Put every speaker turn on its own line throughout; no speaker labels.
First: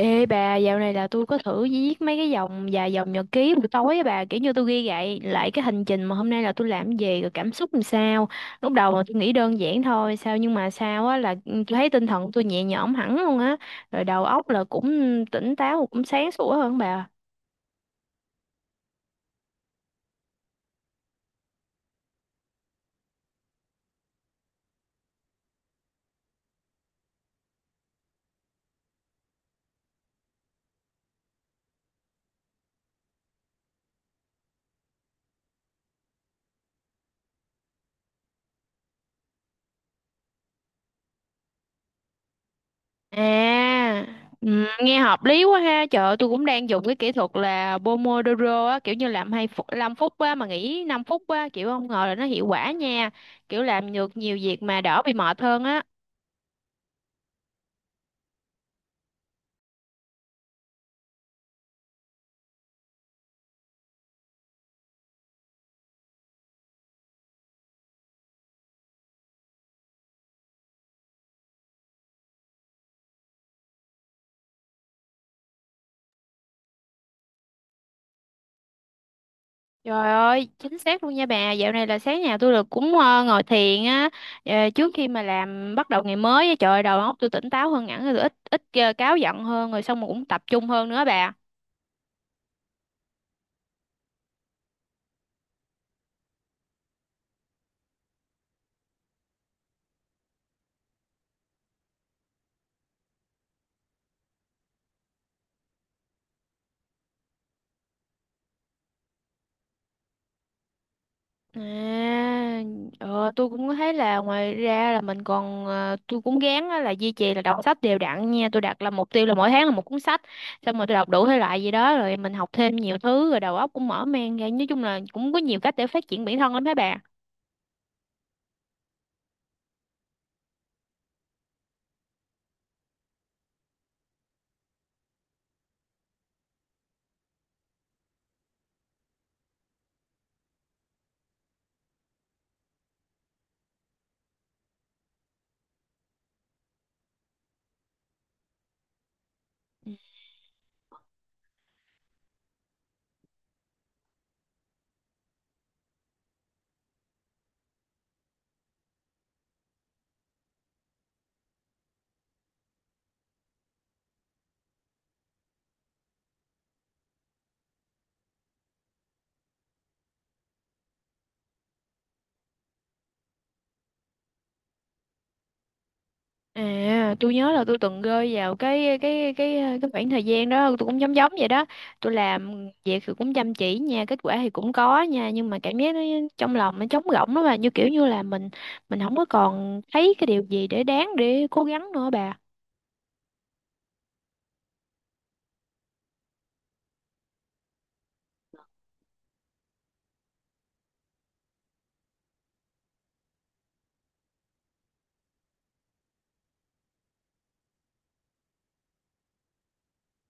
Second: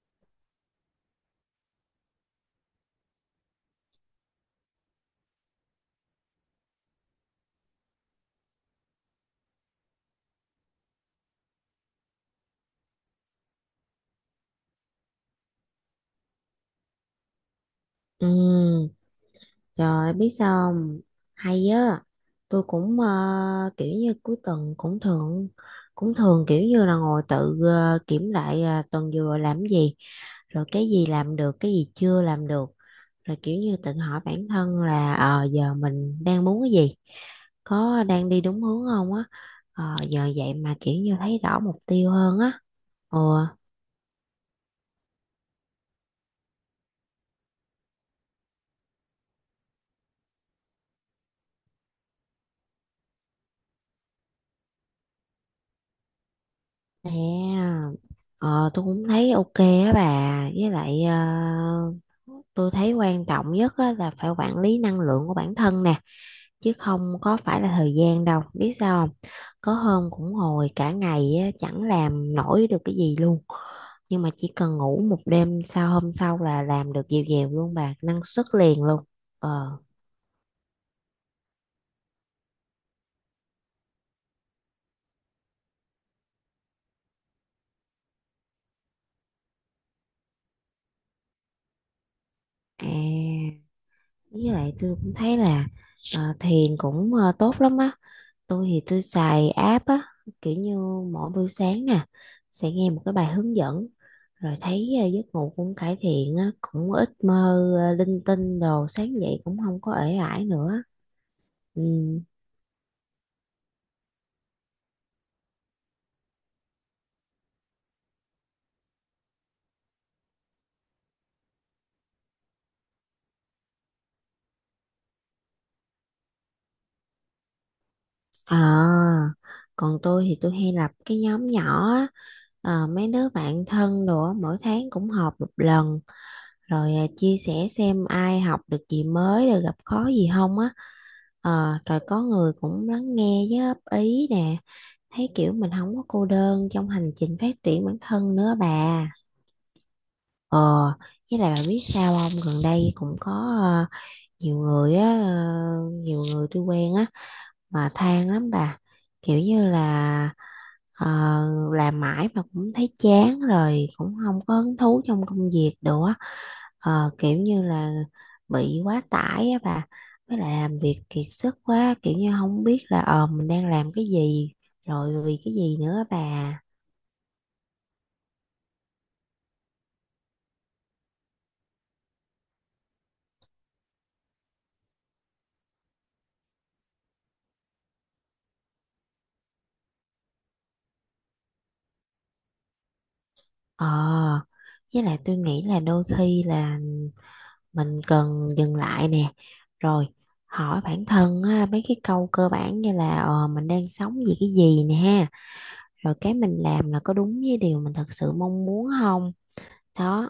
Ê bà, dạo này là tôi có thử viết mấy cái dòng vài dòng nhật ký buổi tối á bà, kiểu như tôi ghi lại lại cái hành trình mà hôm nay là tôi làm gì rồi cảm xúc làm sao. Lúc đầu là tôi nghĩ đơn giản thôi, sao nhưng mà sao á là tôi thấy tinh thần tôi nhẹ nhõm hẳn luôn á, rồi đầu óc là cũng tỉnh táo cũng sáng sủa hơn bà.
Ừ, trời ơi, biết sao không? Hay á, tôi cũng kiểu như cuối tuần cũng thường kiểu như là ngồi tự kiểm lại tuần vừa rồi làm cái gì, rồi cái gì làm được, cái gì chưa làm được, rồi kiểu như tự hỏi bản thân là giờ mình đang muốn cái gì, có đang đi đúng hướng không á. Giờ vậy mà kiểu như thấy rõ mục tiêu hơn á. Ừ.
À, ừ, nghe hợp lý quá ha. Trời ơi, tôi cũng đang dùng cái kỹ thuật là Pomodoro á, kiểu như làm 2 phút, 5 phút á mà nghỉ 5 phút á, kiểu không ngờ là nó hiệu quả nha. Kiểu làm được nhiều việc mà đỡ bị mệt hơn á.
Nè, ờ, tôi cũng thấy ok á bà, với lại tôi thấy quan trọng nhất á, là phải quản lý năng lượng của bản thân nè, chứ không có phải là thời gian đâu, biết sao không? Có hôm cũng ngồi cả ngày á, chẳng làm nổi được cái gì luôn, nhưng mà chỉ cần ngủ một đêm sau hôm sau là làm được dèo dèo luôn bà, năng suất liền luôn. Ờ,
Trời ơi, chính xác luôn nha bà. Dạo này là sáng nào tôi được cũng ngồi thiền á, trước khi mà làm bắt đầu ngày mới á, trời ơi, đầu óc tôi tỉnh táo hơn hẳn rồi, tôi ít ít ờ, cáu giận hơn rồi xong rồi cũng tập trung hơn nữa bà.
à, với lại tôi cũng thấy là thiền cũng tốt lắm á. Tôi thì tôi xài app á, kiểu như mỗi buổi sáng nè, sẽ nghe một cái bài hướng dẫn, rồi thấy giấc ngủ cũng cải thiện á, cũng ít mơ linh tinh đồ, sáng dậy cũng không có ể ải nữa.
À,
Ừ.
tôi cũng thấy là ngoài ra là mình còn tôi cũng gán á là duy trì là đọc sách đều đặn nha. Tôi đặt là mục tiêu là mỗi tháng là một cuốn sách, xong rồi tôi đọc đủ thể loại gì đó rồi mình học thêm nhiều thứ rồi đầu óc cũng mở mang ra. Nói chung là cũng có nhiều cách để phát triển bản thân lắm các bạn.
À, còn tôi thì tôi hay lập cái nhóm nhỏ á, mấy đứa bạn thân đồ á, mỗi tháng cũng họp một lần, rồi chia sẻ xem ai học được gì mới, rồi gặp khó gì không á. Rồi có người cũng lắng nghe với góp ý nè, thấy kiểu mình không có cô đơn trong hành trình phát triển bản thân nữa bà. ờ với lại bà biết sao không, gần đây cũng có ờ, nhiều người á, nhiều người tôi quen á mà than lắm bà, kiểu như là ờ, làm mãi mà cũng thấy chán rồi cũng không có hứng thú trong công việc đồ á. Kiểu như là bị quá tải á bà, với lại làm việc kiệt sức quá, kiểu như không biết là mình đang làm cái gì, rồi vì cái gì nữa á bà.
À, tôi nhớ là tôi từng rơi vào cái khoảng thời gian đó, tôi cũng giống giống vậy đó. Tôi làm việc thì cũng chăm chỉ nha, kết quả thì cũng có nha, nhưng mà cảm giác nó trong lòng nó trống rỗng đó, mà như kiểu như là mình không có còn thấy cái điều gì để đáng để cố gắng nữa bà.
Ờ, với lại tôi nghĩ là đôi khi là mình cần dừng lại nè, rồi hỏi bản thân á, mấy cái câu cơ bản như là mình đang sống vì cái gì nè ha, rồi cái mình làm là có đúng với điều mình thật sự mong muốn không? Đó.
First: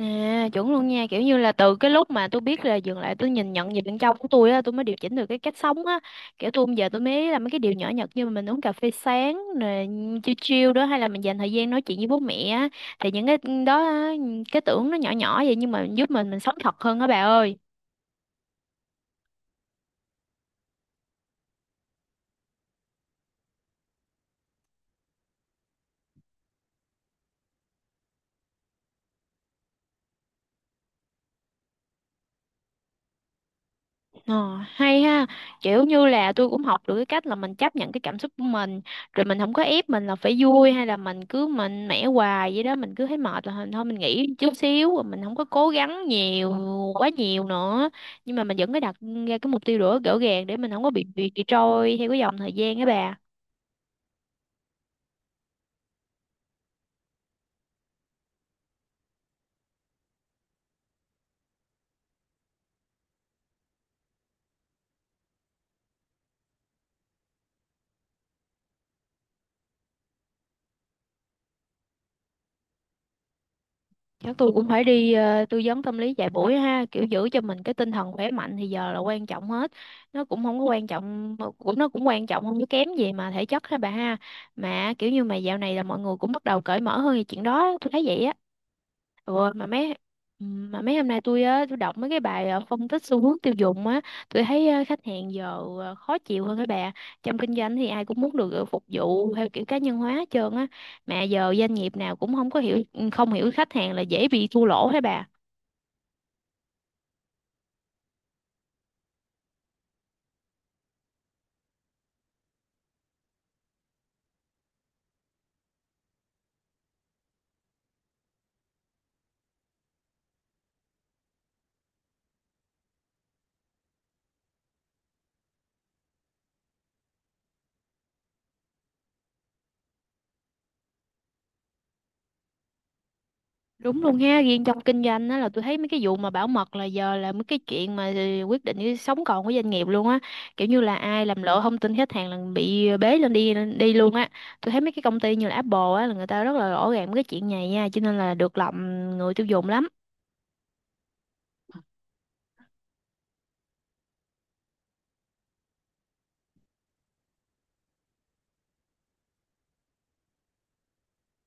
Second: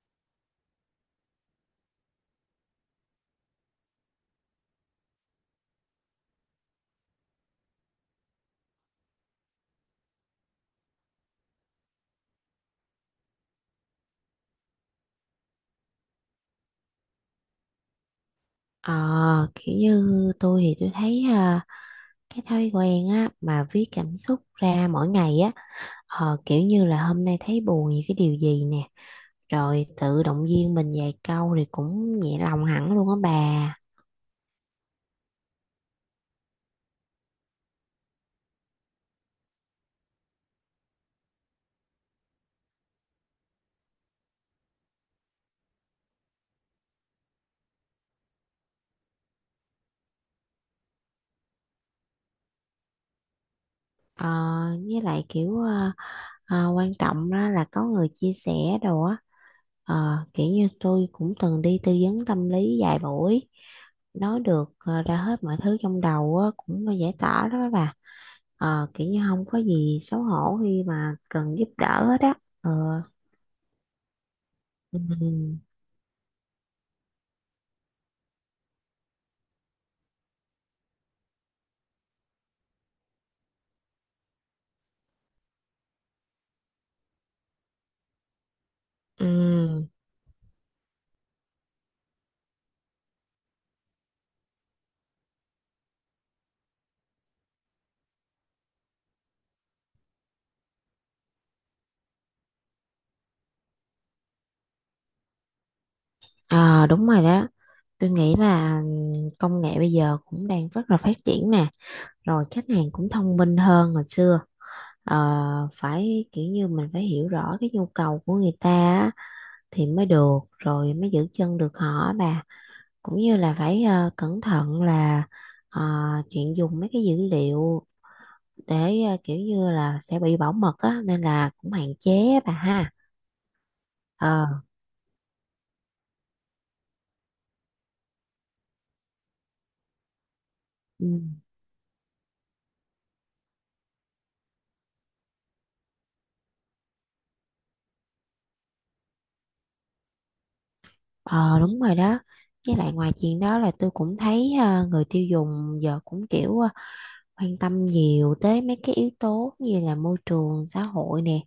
À, chuẩn luôn nha. Kiểu như là từ cái lúc mà tôi biết là dừng lại, tôi nhìn nhận về bên trong của tôi á, tôi mới điều chỉnh được cái cách sống á. Kiểu tôi bây giờ tôi mới làm mấy cái điều nhỏ nhặt, như mình uống cà phê sáng nè, chill chill đó, hay là mình dành thời gian nói chuyện với bố mẹ á. Thì những cái đó á, cái tưởng nó nhỏ nhỏ vậy nhưng mà giúp mình sống thật hơn á bà ơi.
Ờ, Kiểu như tôi thì tôi thấy cái thói quen á mà viết cảm xúc ra mỗi ngày á, kiểu như là hôm nay thấy buồn vì cái điều gì nè, rồi tự động viên mình vài câu thì cũng nhẹ lòng hẳn luôn á bà.
Ờ, hay ha, kiểu như là tôi cũng học được cái cách là mình chấp nhận cái cảm xúc của mình, rồi mình không có ép mình là phải vui hay là mình cứ mạnh mẽ hoài vậy đó. Mình cứ thấy mệt là thôi mình nghỉ chút xíu, rồi mình không có cố gắng nhiều quá nhiều nữa, nhưng mà mình vẫn có đặt ra cái mục tiêu rõ rõ ràng để mình không có bị trôi theo cái dòng thời gian á bà.
Ờ, với lại kiểu quan trọng đó là có người chia sẻ đồ á. Ờ, kiểu như tôi cũng từng đi tư vấn tâm lý vài buổi, nói được ra hết mọi thứ trong đầu á, cũng là giải tỏa đó bà. Ờ, kiểu như không có gì xấu hổ khi mà cần giúp đỡ hết á. Ờ,
Chắc tôi cũng phải đi
ừ,
tư vấn tâm lý vài buổi ha, kiểu giữ cho mình cái tinh thần khỏe mạnh thì giờ là quan trọng hết. Nó cũng không có quan trọng, cũng nó cũng quan trọng không có kém gì mà thể chất ha bà ha. Mà kiểu như mà dạo này là mọi người cũng bắt đầu cởi mở hơn về chuyện đó, tôi thấy vậy á. Ừ,
ừ.
mà mấy hôm nay tôi á tôi đọc mấy cái bài phân tích xu hướng tiêu dùng á, tôi thấy khách hàng giờ khó chịu hơn các bà. Trong kinh doanh thì ai cũng muốn được phục vụ theo kiểu cá nhân hóa hết trơn á, mà giờ doanh nghiệp nào cũng không có hiểu không hiểu khách hàng là dễ bị thua lỗ hả bà
Ờ, đúng rồi đó, tôi nghĩ là công nghệ bây giờ cũng đang rất là phát triển nè, rồi khách hàng cũng thông minh hơn hồi xưa. Ờ, Phải kiểu như mình phải hiểu rõ cái nhu cầu của người ta á, thì mới được, rồi mới giữ chân được họ á bà, cũng như là phải cẩn thận là ờ, chuyện dùng mấy cái dữ liệu để kiểu như là sẽ bị bảo mật á nên là cũng hạn chế á bà ha.
đúng luôn ha
ờ
riêng trong kinh doanh á là tôi thấy mấy cái vụ mà bảo mật là giờ là mấy cái chuyện mà ờ, quyết định cái sống còn của doanh nghiệp luôn á. Kiểu như là
ừ.
ai làm lộ thông tin khách hàng là bị bế lên đi đi luôn á. Tôi thấy mấy cái công ty như là Apple á là người ta rất là rõ ràng mấy cái chuyện này nha, cho nên là được lòng người tiêu dùng lắm.
Ờ, đúng rồi đó. Với lại ngoài chuyện đó là tôi cũng thấy người tiêu dùng giờ cũng kiểu quan tâm nhiều tới mấy cái yếu tố như là môi trường, xã hội nè.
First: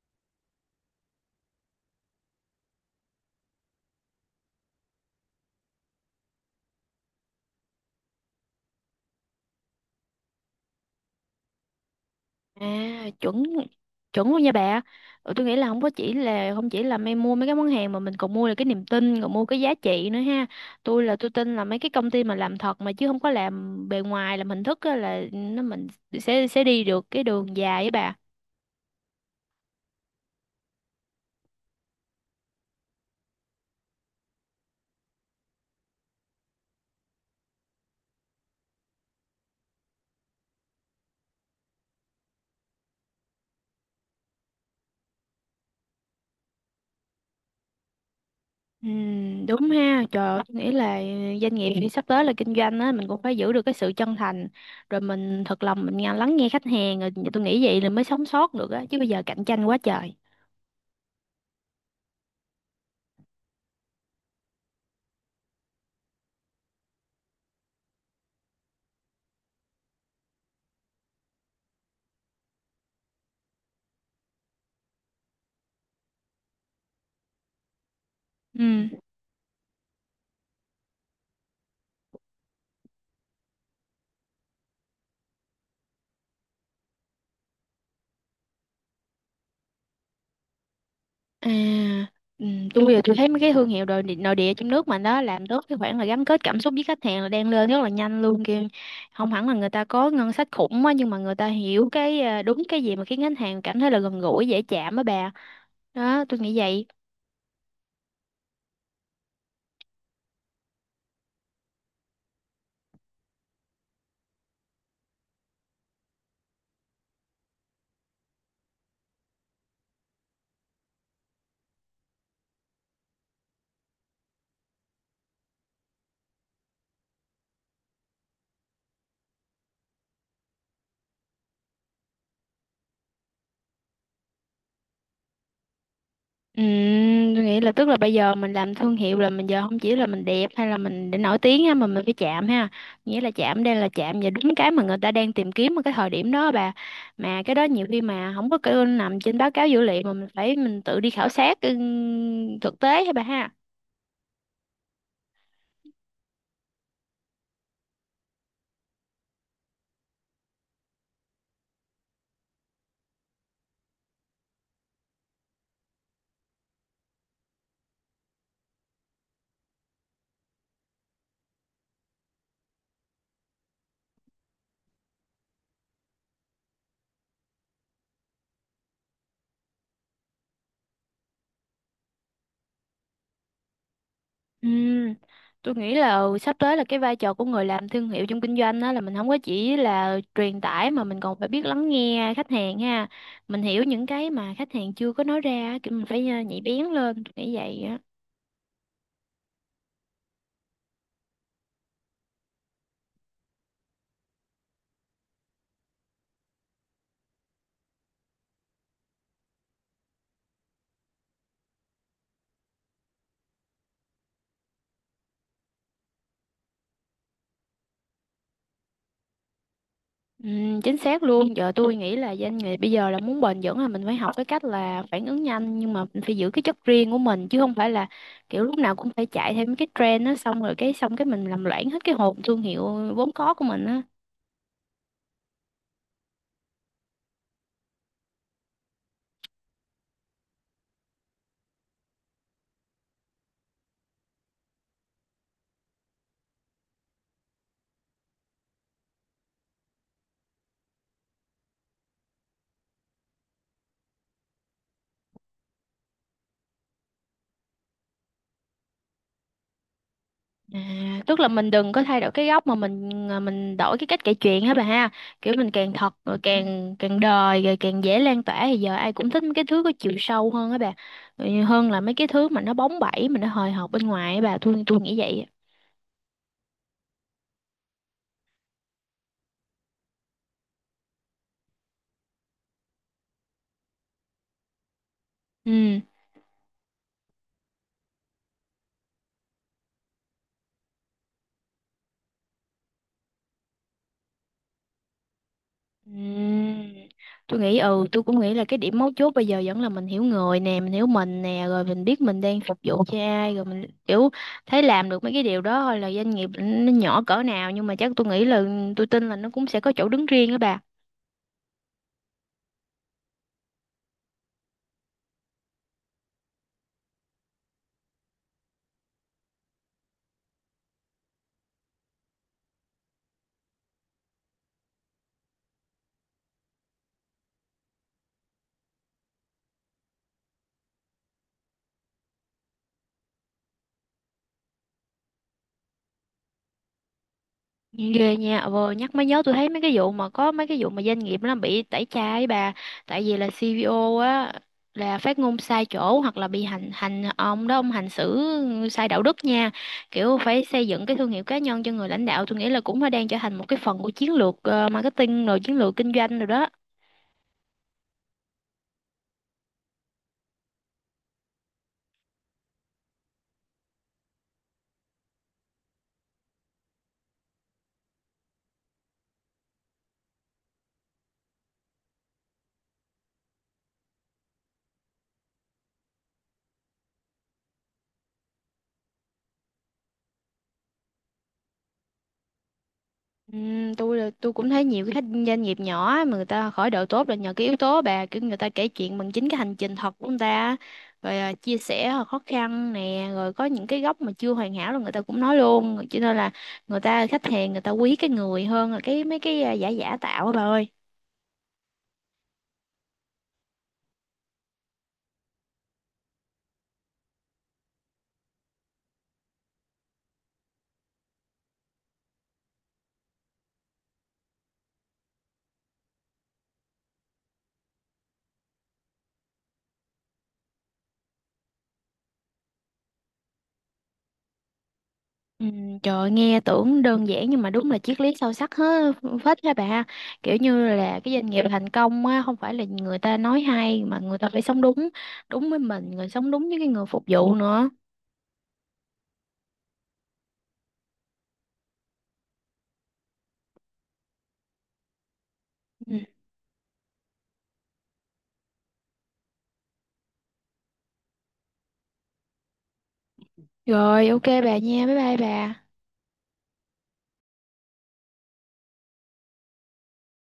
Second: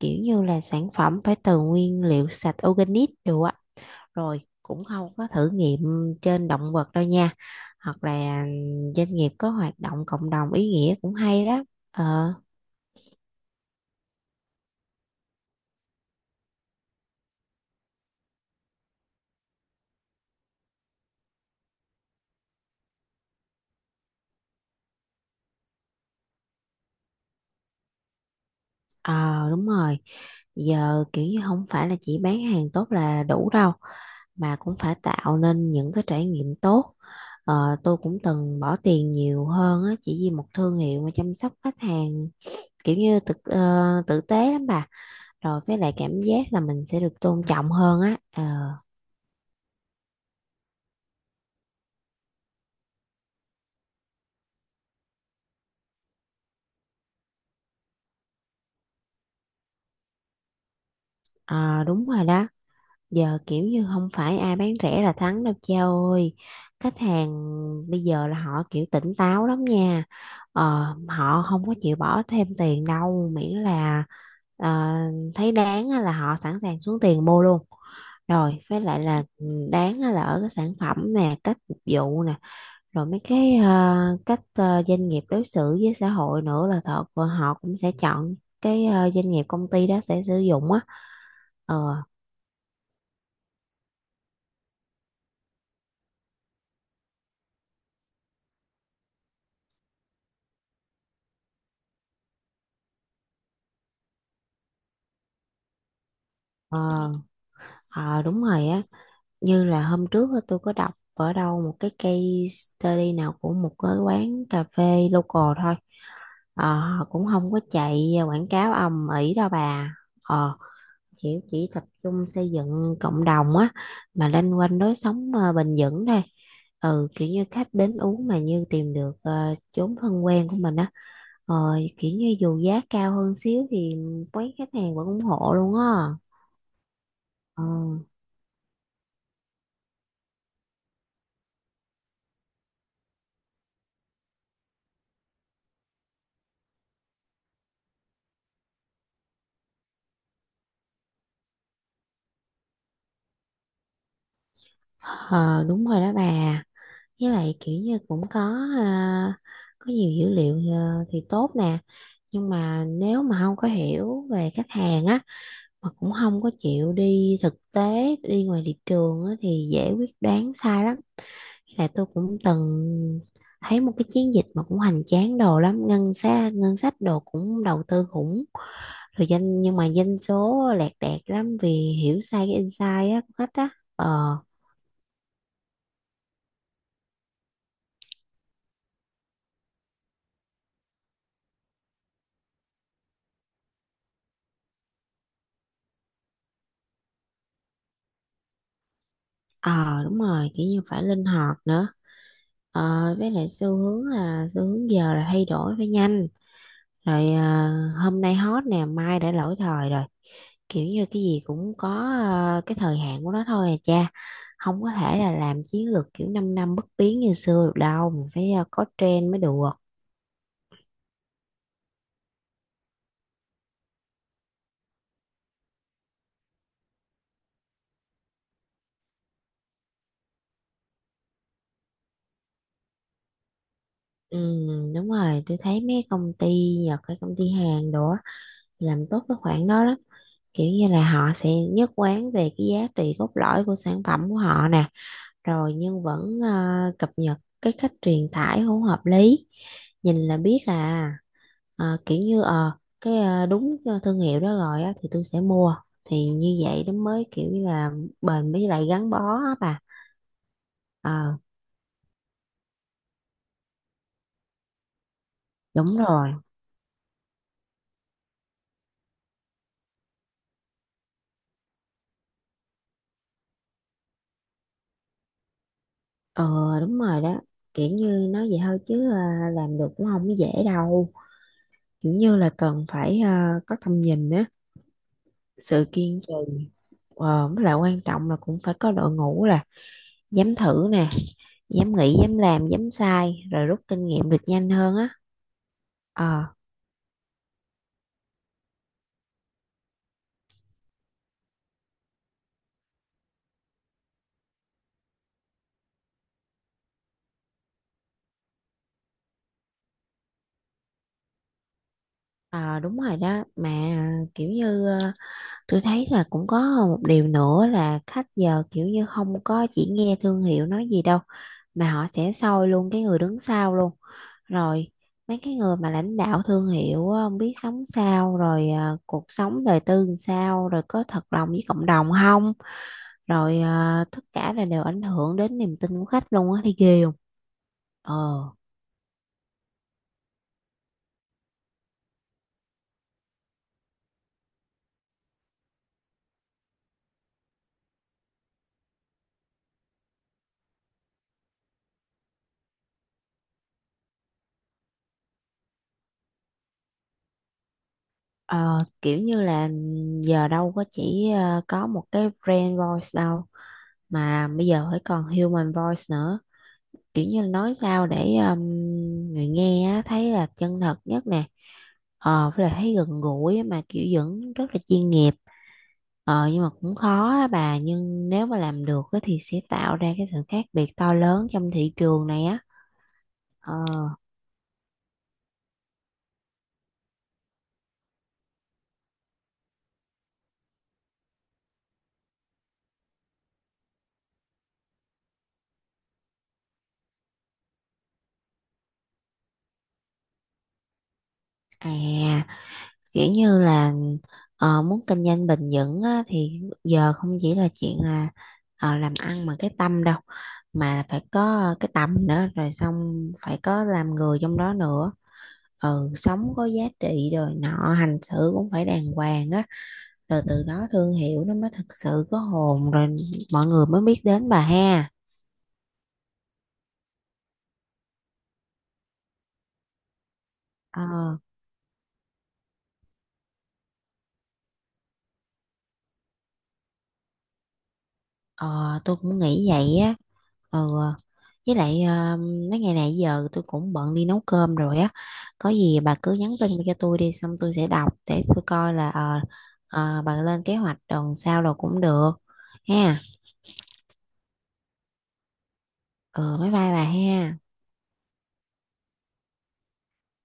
Kiểu như là sản phẩm phải từ nguyên liệu sạch organic đồ á. Rồi cũng không có thử nghiệm trên động vật đâu nha. Hoặc là doanh nghiệp có hoạt động cộng đồng ý nghĩa cũng hay đó. Ờ,
À, chuẩn chuẩn luôn nha bà. Ừ, tôi nghĩ là không chỉ là em mua mấy cái món hàng, mà mình còn mua được cái niềm tin, còn mua cái giá trị nữa ha. Tôi là tôi tin là mấy cái công ty mà làm thật mà chứ không có làm bề ngoài làm hình thức á, là nó mình sẽ đi được cái đường dài với bà.
ờ đúng rồi. Giờ kiểu như không phải là chỉ bán hàng tốt là đủ đâu, mà cũng phải tạo nên những cái trải nghiệm tốt. Ờ, tôi cũng từng bỏ tiền nhiều hơn á, chỉ vì một thương hiệu mà chăm sóc khách hàng kiểu như thực tử tế lắm bà, rồi với lại cảm giác là mình sẽ được tôn trọng hơn á. Ờ,
Ừ, đúng ha. Trời ơi, tôi nghĩ là doanh nghiệp thì sắp tới là kinh doanh á, mình cũng phải giữ được cái sự chân thành, rồi mình thật lòng mình lắng nghe khách hàng, rồi tôi nghĩ vậy là mới sống sót được á, chứ bây giờ cạnh tranh quá trời.
ờ, Đúng rồi đó, giờ kiểu như không phải ai bán rẻ là thắng đâu cha ơi, khách hàng bây giờ là họ kiểu tỉnh táo lắm nha. Họ không có chịu bỏ thêm tiền đâu, miễn là ờ, thấy đáng á là họ sẵn sàng xuống tiền mua luôn, rồi với
Ừ.
lại là ừ, đáng á là ở cái sản phẩm nè, cách phục vụ nè, rồi mấy cái cách doanh nghiệp đối xử với xã hội nữa là thật và họ cũng sẽ chọn cái doanh nghiệp công ty đó sẽ sử dụng á.
À,
ờ
ừ, tôi bây giờ tôi thấy mấy cái thương hiệu nội địa, trong nước mà đó làm tốt cái khoản là gắn kết cảm xúc với khách hàng là đang lên rất là nhanh luôn kìa. Không hẳn là người ta có ngân sách khủng á, nhưng mà người ta hiểu cái à, đúng cái gì mà khiến khách hàng cảm thấy là gần gũi dễ chạm á bà. Đó, tôi nghĩ
ờ,
vậy.
ờ, Đúng rồi á, như là hôm trước á, tôi có đọc ở đâu một cái case study nào của một cái quán cà phê local thôi. Ờ, họ cũng không có chạy quảng cáo ầm ĩ đâu bà, ờ chỉ tập trung xây dựng cộng đồng á, mà loanh quanh lối sống bền vững thôi. Ừ, kiểu như khách đến uống mà như tìm được chốn thân quen của mình á. ờ Kiểu như dù giá cao hơn xíu thì quán khách hàng vẫn ủng hộ luôn á.
Ừ, tôi nghĩ
ờ
là tức là bây giờ mình làm thương hiệu là mình giờ không chỉ là mình đẹp hay là mình để nổi tiếng ha, mà mình phải chạm ha. Nghĩa là chạm đây là chạm và đúng cái mà người ta đang tìm kiếm ở cái thời điểm đó bà. Mà cái đó nhiều khi mà không có cái nằm trên báo cáo dữ liệu, mà mình phải mình tự đi khảo sát thực tế hả bà ha.
Ờ, đúng rồi đó bà, với lại kiểu như cũng có à, có nhiều dữ liệu à, thì tốt nè, nhưng mà nếu mà không có hiểu về khách hàng á mà cũng không có chịu đi thực tế đi ngoài thị trường á, thì dễ quyết đoán sai lắm. Là tôi cũng từng thấy một cái chiến dịch mà cũng hoành tráng đồ lắm, ngân sách đồ cũng đầu tư khủng, rồi danh nhưng mà doanh số lẹt đẹt lắm vì hiểu sai cái insight á của khách á. ờ
Ừm, tôi nghĩ là ừ, sắp tới là cái vai trò của người làm thương hiệu trong kinh doanh đó là mình không có chỉ là truyền tải, mà mình còn phải biết lắng nghe khách hàng ha. Mình hiểu những cái mà khách hàng chưa có nói ra á, kiểu mình phải nhạy bén lên, tôi nghĩ vậy á.
ờ Đúng rồi, kiểu như phải linh hoạt nữa. Ờ, với lại xu hướng là xu hướng giờ là thay đổi phải nhanh, rồi à, hôm nay hot nè, mai đã lỗi thời rồi, kiểu như cái gì cũng có à, cái thời hạn của nó thôi à cha, không có thể là làm chiến lược kiểu 5 năm năm bất biến như xưa được đâu, mình phải à, có trend mới được.
Chính xác luôn. Giờ tôi nghĩ là doanh nghiệp bây giờ là muốn bền vững là mình phải học cái cách là phản ứng nhanh, nhưng mà mình phải giữ cái chất riêng của mình, chứ không phải là kiểu lúc nào cũng phải chạy theo mấy cái trend đó, xong rồi cái xong cái mình làm loãng hết cái hồn thương hiệu vốn có của mình á.
Ừ, đúng rồi, tôi thấy mấy công ty Nhật hay công ty Hàn đồ á, làm tốt cái khoản đó lắm, kiểu như là họ sẽ nhất quán về cái giá trị cốt lõi của sản phẩm của họ nè, rồi nhưng vẫn cập nhật cái cách truyền tải không hợp lý, nhìn là biết à. Kiểu như cái đúng thương hiệu đó rồi á, thì tôi sẽ mua, thì như vậy nó mới kiểu như là bền với lại gắn bó á bà.
À,
ờ
tức là mình đừng có thay đổi cái góc mà mình à, mình đổi cái cách kể chuyện hả bà ha. Kiểu mình càng
Đúng
thật
rồi.
rồi càng càng đời rồi càng dễ lan tỏa, thì giờ ai cũng thích mấy cái thứ có chiều sâu hơn á bà. Ừ, hơn là mấy cái thứ mà nó bóng bẩy mà nó hời hợt bên ngoài á bà, tôi nghĩ vậy á.
ờ Đúng rồi đó, kiểu như nói vậy thôi chứ làm được cũng không dễ đâu, kiểu như là cần phải có tầm nhìn á, sự
Ừ.
kiên trì. Với lại quan trọng là cũng phải có đội ngũ là dám thử nè, dám nghĩ, dám làm, dám sai, rồi rút kinh nghiệm được nhanh hơn á. ờ
Ừm, tôi nghĩ ừ tôi cũng nghĩ là cái điểm mấu chốt bây giờ vẫn là mình hiểu người nè, mình hiểu mình nè, rồi mình biết mình đang phục vụ cho ai, rồi mình kiểu thấy làm được mấy cái điều đó thôi là doanh nghiệp nó nhỏ cỡ nào, nhưng mà chắc tôi nghĩ là tôi tin là nó cũng sẽ có chỗ đứng riêng á bà.
ờ, Đúng rồi đó mà, kiểu như tôi thấy là cũng có một điều nữa là khách giờ kiểu như không có chỉ nghe thương hiệu nói gì đâu, mà họ sẽ soi luôn cái người đứng sau luôn, rồi mấy cái người mà lãnh đạo thương hiệu á, không biết sống sao, rồi à, cuộc sống đời tư làm sao, rồi có thật lòng với cộng đồng không, rồi à, tất cả là đều ảnh hưởng đến niềm tin của khách luôn á, thì ghê không. ờ
Ghê nha, vừa nhắc mới nhớ tôi thấy mấy cái vụ mà có mấy cái vụ mà doanh nghiệp nó bị tẩy chay bà, tại vì là CVO á là phát ngôn sai chỗ, hoặc là bị hành hành ông đó ông hành xử sai đạo đức nha. Kiểu phải xây dựng cái thương hiệu cá nhân cho người lãnh đạo, tôi nghĩ là cũng đã đang trở thành một cái phần của chiến lược marketing, rồi chiến lược kinh doanh rồi đó.
Ờ, kiểu như là giờ đâu có chỉ có một cái brand voice đâu, mà bây giờ phải còn human voice nữa, kiểu như là nói sao để người nghe á, thấy là chân thật nhất nè. Với lại thấy gần gũi á, mà kiểu vẫn rất là chuyên nghiệp. Nhưng mà cũng khó á bà, nhưng nếu mà làm được á, thì sẽ tạo ra cái sự khác biệt to lớn trong thị trường này á. ờ
Tôi là tôi cũng thấy nhiều cái doanh nghiệp nhỏ mà người ta khởi đầu tốt là nhờ cái yếu tố bà, kiểu người ta kể chuyện bằng chính cái hành trình thật của người ta, rồi à, chia sẻ khó khăn nè, rồi có những cái góc mà chưa hoàn hảo là người ta cũng nói luôn, cho nên là người ta khách hàng người ta quý cái người hơn là cái mấy cái à, giả giả tạo á bà ơi.
à Kiểu như là muốn kinh doanh bền vững á, thì giờ không chỉ là chuyện là làm ăn mà cái tâm đâu, mà phải có cái tâm nữa, rồi xong phải có làm người trong đó nữa. Ừ, sống có giá trị, rồi nọ hành xử cũng phải đàng hoàng á, rồi từ đó thương hiệu nó mới thực sự có hồn, rồi mọi người mới biết đến bà ha.
Ừ, trời ơi, nghe tưởng đơn giản nhưng mà đúng là triết lý sâu sắc hết phết ha bà. Kiểu như là cái
ờ
doanh nghiệp thành công á không phải là người ta nói hay, mà người ta phải sống đúng, đúng với mình, người sống đúng với cái người phục vụ nữa.
ờ, tôi cũng nghĩ vậy á. Ừ. Với lại mấy ngày này giờ tôi cũng bận đi nấu cơm rồi á, có gì
Ừ.
bà cứ nhắn tin cho tôi đi, xong tôi sẽ đọc để tôi coi là bà lên kế hoạch tuần sau rồi cũng được ha.
Rồi, ok bà nha, bye bye bà.
Ừ, bye bye bà ha.